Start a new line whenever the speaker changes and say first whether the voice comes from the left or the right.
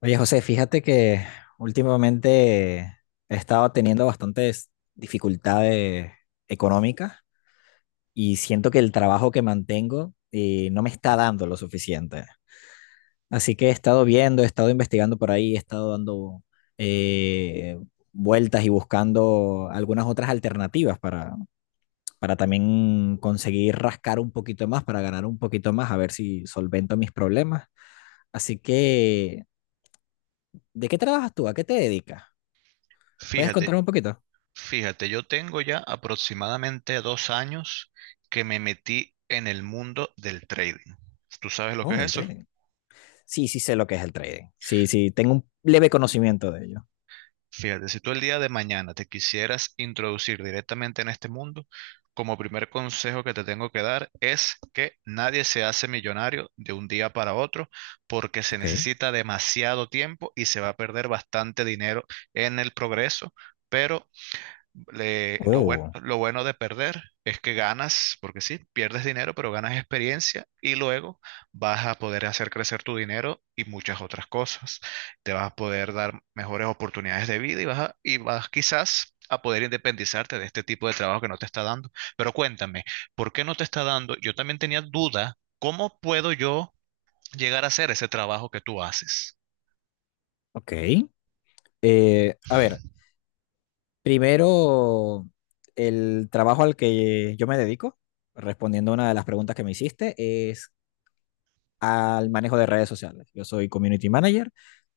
left: Oye, José, fíjate que últimamente he estado teniendo bastantes dificultades económicas y siento que el trabajo que mantengo no me está dando lo suficiente. Así que he estado viendo, he estado investigando por ahí, he estado dando eh, vueltas y buscando algunas otras alternativas para también conseguir rascar un poquito más, para ganar un poquito más, a ver si solvento mis problemas. Así que, ¿de qué trabajas tú? ¿A qué te dedicas? ¿Puedes
right: Fíjate,
left: contarme un poquito?
right: fíjate, yo tengo ya aproximadamente 2 años que me metí en el mundo del trading. ¿Tú sabes lo que
left: Oh,
right: es
left: del
right: eso?
left: trading. Sí, sí sé lo que es el trading. Sí, sí, tengo un leve conocimiento de ello.
right: Fíjate, si tú el día de mañana te quisieras introducir directamente en este mundo, como primer consejo que te tengo que dar es que nadie se hace millonario de un día para otro porque se
left: Ok.
right: necesita demasiado tiempo y se va a perder bastante dinero en el progreso, pero
left: Oh,
right: lo bueno de perder es que ganas, porque sí, pierdes dinero, pero ganas experiencia y luego vas a poder hacer crecer tu dinero y muchas otras cosas. Te vas a poder dar mejores oportunidades de vida y y vas quizás a poder independizarte de este tipo de trabajo que no te está dando. Pero cuéntame, ¿por qué no te está dando? Yo también tenía duda, ¿cómo puedo yo llegar a hacer ese trabajo que tú haces?
left: ok. A ver, primero, el trabajo al que yo me dedico, respondiendo a una de las preguntas que me hiciste, es al manejo de redes sociales. Yo soy community manager,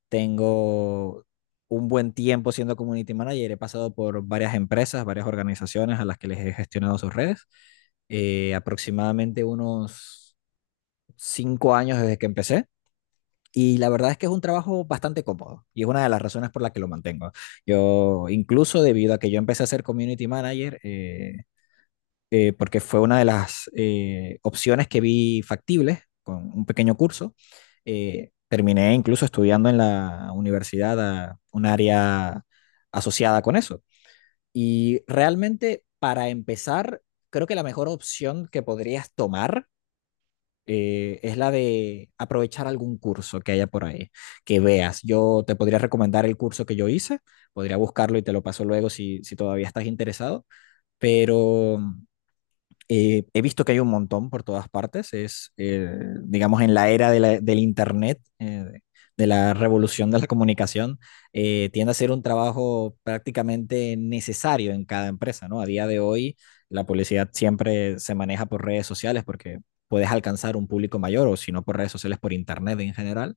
left: tengo un buen tiempo siendo community manager, he pasado por varias empresas, varias organizaciones a las que les he gestionado sus redes, aproximadamente unos 5 años desde que empecé. Y la verdad es que es un trabajo bastante cómodo y es una de las razones por las que lo mantengo. Yo, incluso debido a que yo empecé a ser community manager, porque fue una de las opciones que vi factibles con un pequeño curso, terminé incluso estudiando en la universidad a un área asociada con eso. Y realmente, para empezar, creo que la mejor opción que podrías tomar es la de aprovechar algún curso que haya por ahí, que veas. Yo te podría recomendar el curso que yo hice, podría buscarlo y te lo paso luego si, si todavía estás interesado, pero he visto que hay un montón por todas partes. Es, digamos, en la era de del Internet, de la revolución de la comunicación, tiende a ser un trabajo prácticamente necesario en cada empresa, ¿no? A día de hoy, la publicidad siempre se maneja por redes sociales porque puedes alcanzar un público mayor o si no por redes sociales, por Internet en general.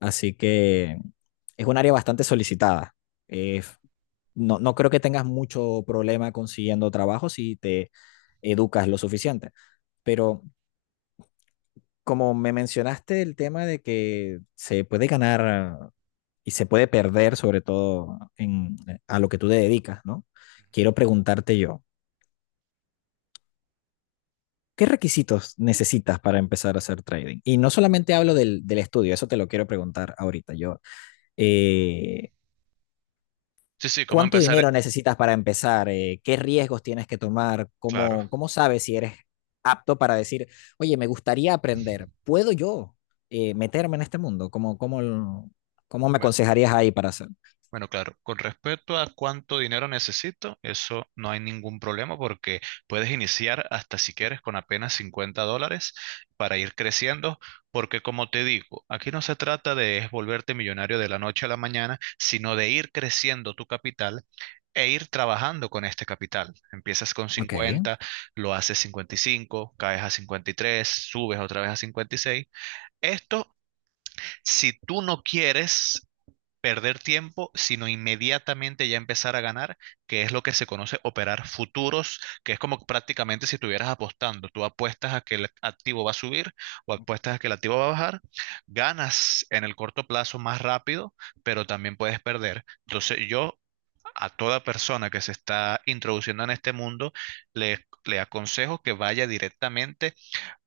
left: Así que es un área bastante solicitada. Eh, no, no creo que tengas mucho problema consiguiendo trabajo si te educas lo suficiente. Pero como me mencionaste el tema de que se puede ganar y se puede perder, sobre todo en, a lo que tú te dedicas, ¿no?
right: Ujú.
left: Quiero preguntarte yo, ¿qué requisitos necesitas para empezar a hacer trading? Y no solamente hablo del, del estudio, eso te lo quiero preguntar ahorita. Yo, eh,
right: Sí, sí, cómo
left: ¿cuánto
right: empezar,
left: dinero necesitas para empezar? ¿Qué riesgos tienes que tomar?
right: claro.
left: ¿Cómo, cómo sabes si eres apto para decir, oye, me gustaría aprender? ¿Puedo yo meterme en este mundo? ¿Cómo, cómo, cómo me
right: bue-
left: aconsejarías ahí para hacer?
right: Bueno, claro, con respecto a cuánto dinero necesito, eso no hay ningún problema porque puedes iniciar hasta si quieres con apenas $50 para ir creciendo, porque como te digo, aquí no se trata de es volverte millonario de la noche a la mañana, sino de ir creciendo tu capital e ir trabajando con este capital. Empiezas con
left: Ok,
right: 50, lo haces 55, caes a 53, subes otra vez a 56. Esto Si tú no quieres perder tiempo, sino inmediatamente ya empezar a ganar, que es lo que se conoce operar futuros, que es como prácticamente si estuvieras apostando, tú apuestas a que el activo va a subir o apuestas a que el activo va a bajar, ganas en el corto plazo más rápido, pero también puedes perder. Entonces yo, a toda persona que se está introduciendo en este mundo, le aconsejo que vaya directamente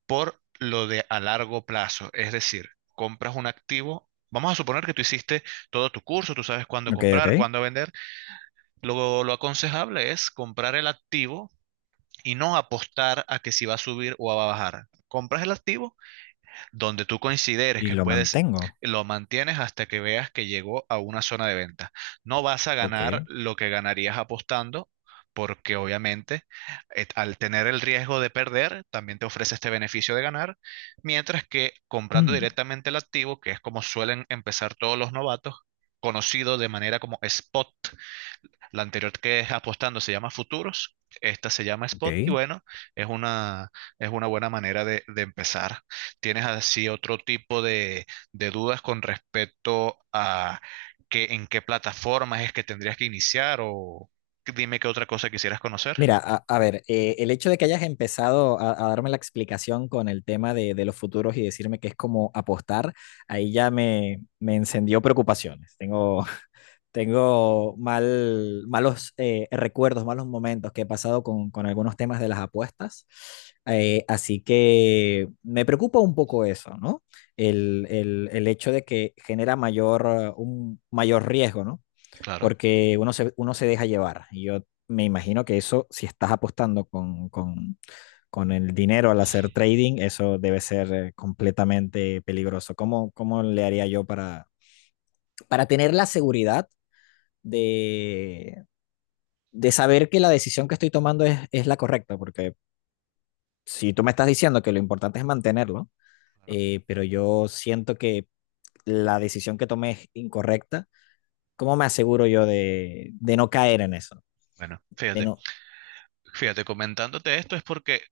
right: por lo de a largo plazo. Es decir, compras un activo. Vamos a suponer que tú hiciste todo tu curso, tú sabes cuándo
left: ok,
right: comprar,
left: ok.
right: cuándo vender. Lo aconsejable es comprar el activo y no apostar a que si va a subir o va a bajar. Compras el activo donde tú consideres
left: Y
right: que
left: lo
right: puedes,
left: mantengo.
right: lo mantienes hasta que veas que llegó a una zona de venta. No vas a ganar
left: Ok.
right: lo que ganarías apostando, porque obviamente al tener el riesgo de perder, también te ofrece este beneficio de ganar, mientras que comprando
left: Mm,
right: directamente el activo, que es como suelen empezar todos los novatos, conocido de manera como spot. La anterior, que es apostando, se llama futuros; esta se llama spot. Y
left: ok.
right: bueno, es una, es una buena manera de empezar. ¿Tienes así otro tipo de dudas con respecto a que, en qué plataformas es que tendrías que iniciar? O dime, ¿qué otra cosa quisieras conocer?
left: Mira, a ver, el hecho de que hayas empezado a darme la explicación con el tema de los futuros y decirme que es como apostar, ahí ya me encendió preocupaciones. Tengo, tengo mal, malos recuerdos, malos momentos que he pasado con algunos temas de las apuestas. Así que me preocupa un poco eso, ¿no? El, el hecho de que genera mayor, un mayor riesgo, ¿no?
right: Claro,
left: Porque uno se deja llevar. Y yo me imagino que eso, si estás apostando con el dinero al hacer trading, eso debe ser completamente peligroso. ¿Cómo, cómo le haría yo para tener la seguridad? de, de saber que la decisión que estoy tomando es la correcta, porque si tú me estás diciendo que lo importante es mantenerlo,
right: claro.
left: pero yo siento que la decisión que tomé es incorrecta, ¿cómo me aseguro yo de no caer en eso?
right: Bueno,
left: De
right: fíjate.
left: no.
right: Fíjate, comentándote esto es porque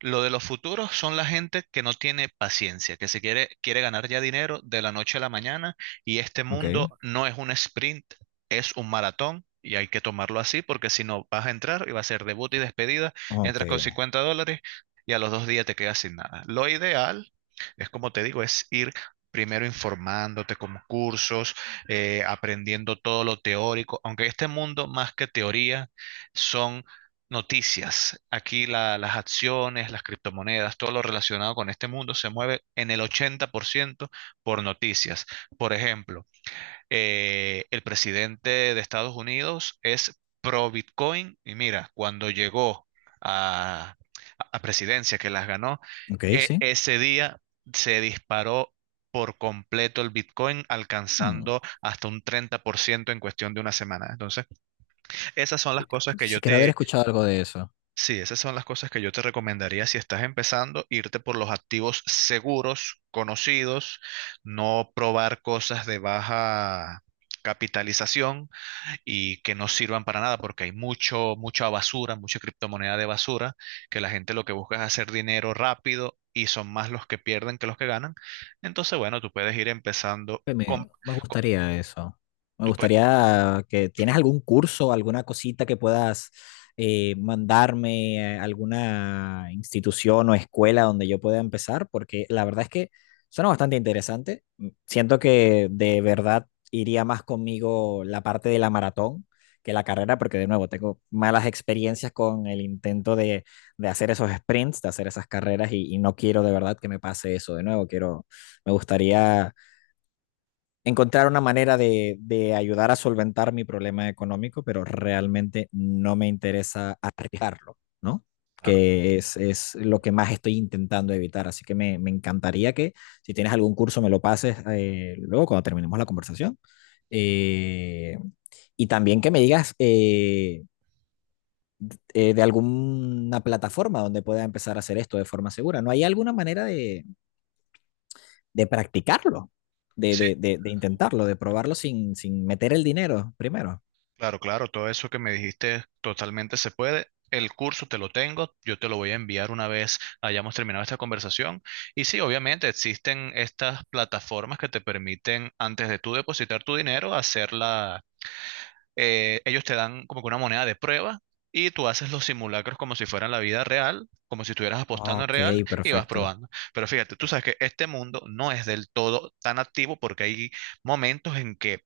right: lo de los futuros son la gente que no tiene paciencia, que se quiere ganar ya dinero de la noche a la mañana, y este
left: Ok,
right: mundo no es un sprint, es un maratón, y hay que tomarlo así porque si no vas a entrar y va a ser debut y despedida.
left: ok,
right: Entras con $50 y a los 2 días te quedas sin nada. Lo ideal es, como te digo, es ir primero informándote con cursos, aprendiendo todo lo teórico, aunque este mundo, más que teoría, son noticias. Aquí las acciones, las criptomonedas, todo lo relacionado con este mundo se mueve en el 80% por noticias. Por ejemplo, el presidente de Estados Unidos es pro Bitcoin y mira, cuando llegó a, a presidencia, que las ganó,
left: ok, sí.
right: ese día se disparó por completo el Bitcoin,
left: Hmm.
right: alcanzando hasta un 30% en cuestión de una semana. Entonces, esas son las cosas que yo
left: Sí, quiero haber
right: te...
left: escuchado algo de eso.
right: Sí, esas son las cosas que yo te recomendaría si estás empezando: irte por los activos seguros, conocidos, no probar cosas de baja capitalización y que no sirvan para nada, porque hay mucha basura, mucha criptomoneda de basura, que la gente lo que busca es hacer dinero rápido, y son más los que pierden que los que ganan. Entonces, bueno, tú puedes ir empezando
left: Que
right: con...
left: me
right: con-
left: gustaría eso. Me
right: tú pue-
left: gustaría que tienes algún curso, alguna cosita que puedas mandarme, a alguna institución o escuela donde yo pueda empezar, porque la verdad es que suena bastante interesante. Siento que de verdad iría más conmigo la parte de la maratón que la carrera, porque de nuevo tengo malas experiencias con el intento de hacer esos sprints, de hacer esas carreras y no quiero de verdad que me pase eso de nuevo. Quiero, me gustaría encontrar una manera de ayudar a solventar mi problema económico, pero realmente no me interesa arriesgarlo, ¿no?
right: claro.
left: Que es, lo que más estoy intentando evitar. Así que me encantaría que si tienes algún curso me lo pases luego cuando terminemos la conversación. Eh, y también que me digas de alguna plataforma donde pueda empezar a hacer esto de forma segura. ¿No hay alguna manera de practicarlo,
right: Sí,
left: de intentarlo, de probarlo sin, sin meter el dinero primero.
right: claro, claro, todo eso que me dijiste totalmente se puede. El curso te lo tengo, yo te lo voy a enviar una vez hayamos terminado esta conversación. Y sí, obviamente existen estas plataformas que te permiten, antes de tú depositar tu dinero, hacerla. Ellos te dan como que una moneda de prueba y tú haces los simulacros como si fueran la vida real, como si estuvieras apostando en
left: Ok,
right: real, y vas
left: perfecto.
right: probando. Pero fíjate, tú sabes que este mundo no es del todo tan activo, porque hay momentos en que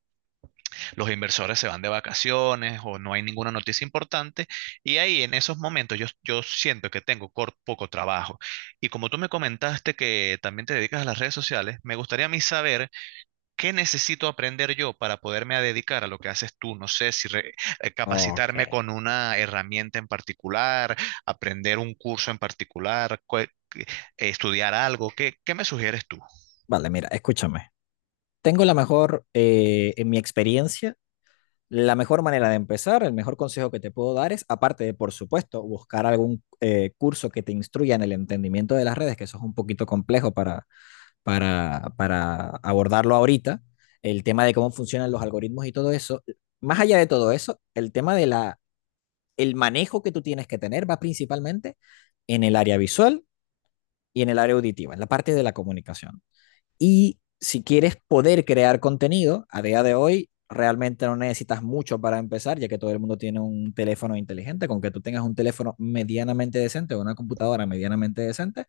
right: los inversores se van de vacaciones o no hay ninguna noticia importante, y ahí en esos momentos yo, yo siento que tengo poco trabajo. Y como tú me comentaste que también te dedicas a las redes sociales, me gustaría a mí saber qué necesito aprender yo para poderme a dedicar a lo que haces tú. No sé si
left: Ok.
right: capacitarme con una herramienta en particular, aprender un curso en particular, eh, estudiar algo. ¿Qué, qué me sugieres tú?
left: Vale, mira, escúchame. Tengo la mejor, en mi experiencia, la mejor manera de empezar, el mejor consejo que te puedo dar es, aparte de, por supuesto, buscar algún curso que te instruya en el entendimiento de las redes, que eso es un poquito complejo para abordarlo ahorita, el tema de cómo funcionan los algoritmos y todo eso. Más allá de todo eso, el tema de la el manejo que tú tienes que tener va principalmente en el área visual y en el área auditiva, en la parte de la comunicación. Y si quieres poder crear contenido, a día de hoy realmente no necesitas mucho para empezar, ya que todo el mundo tiene un teléfono inteligente, con que tú tengas un teléfono medianamente decente o una computadora medianamente decente,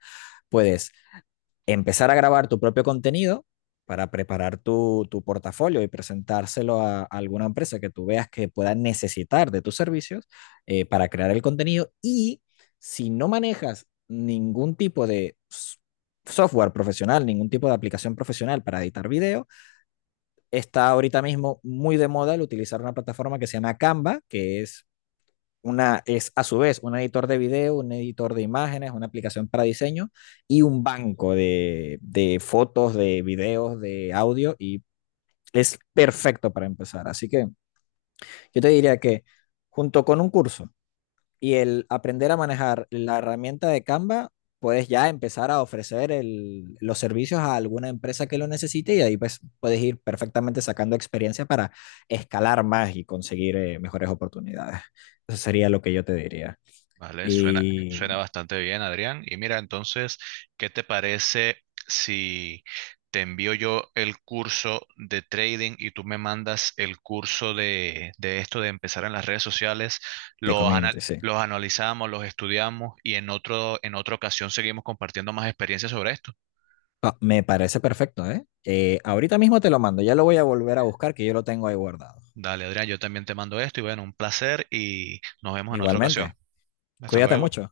left: puedes empezar a grabar tu propio contenido para preparar tu, tu portafolio y presentárselo a alguna empresa que tú veas que pueda necesitar de tus servicios para crear el contenido. Y si no manejas ningún tipo de software profesional, ningún tipo de aplicación profesional para editar video, está ahorita mismo muy de moda el utilizar una plataforma que se llama Canva, que es una, es a su vez un editor de video, un editor de imágenes, una aplicación para diseño y un banco de fotos, de videos, de audio y es perfecto para empezar. Así que yo te diría que junto con un curso y el aprender a manejar la herramienta de Canva, puedes ya empezar a ofrecer el, los servicios a alguna empresa que lo necesite y ahí pues puedes ir perfectamente sacando experiencia para escalar más y conseguir mejores oportunidades. Eso sería lo que yo te diría.
right: Vale, suena,
left: Y
right: suena bastante bien, Adrián. Y mira, entonces, ¿qué te parece si te envío yo el curso de trading y tú me mandas el curso de esto de empezar en las redes sociales?
left: de
right: Los, ana-
left: community, sí.
right: los analizamos, los estudiamos, y en otro, en otra ocasión seguimos compartiendo más experiencias sobre esto.
left: Ah, me parece perfecto, ¿eh? Ahorita mismo te lo mando, ya lo voy a volver a buscar, que yo lo tengo ahí guardado.
right: Dale, Adrián, yo también te mando esto y bueno, un placer y nos vemos en otra ocasión.
left: Igualmente,
right: Hasta
left: cuídate
right: luego.
left: mucho. ¿Eh?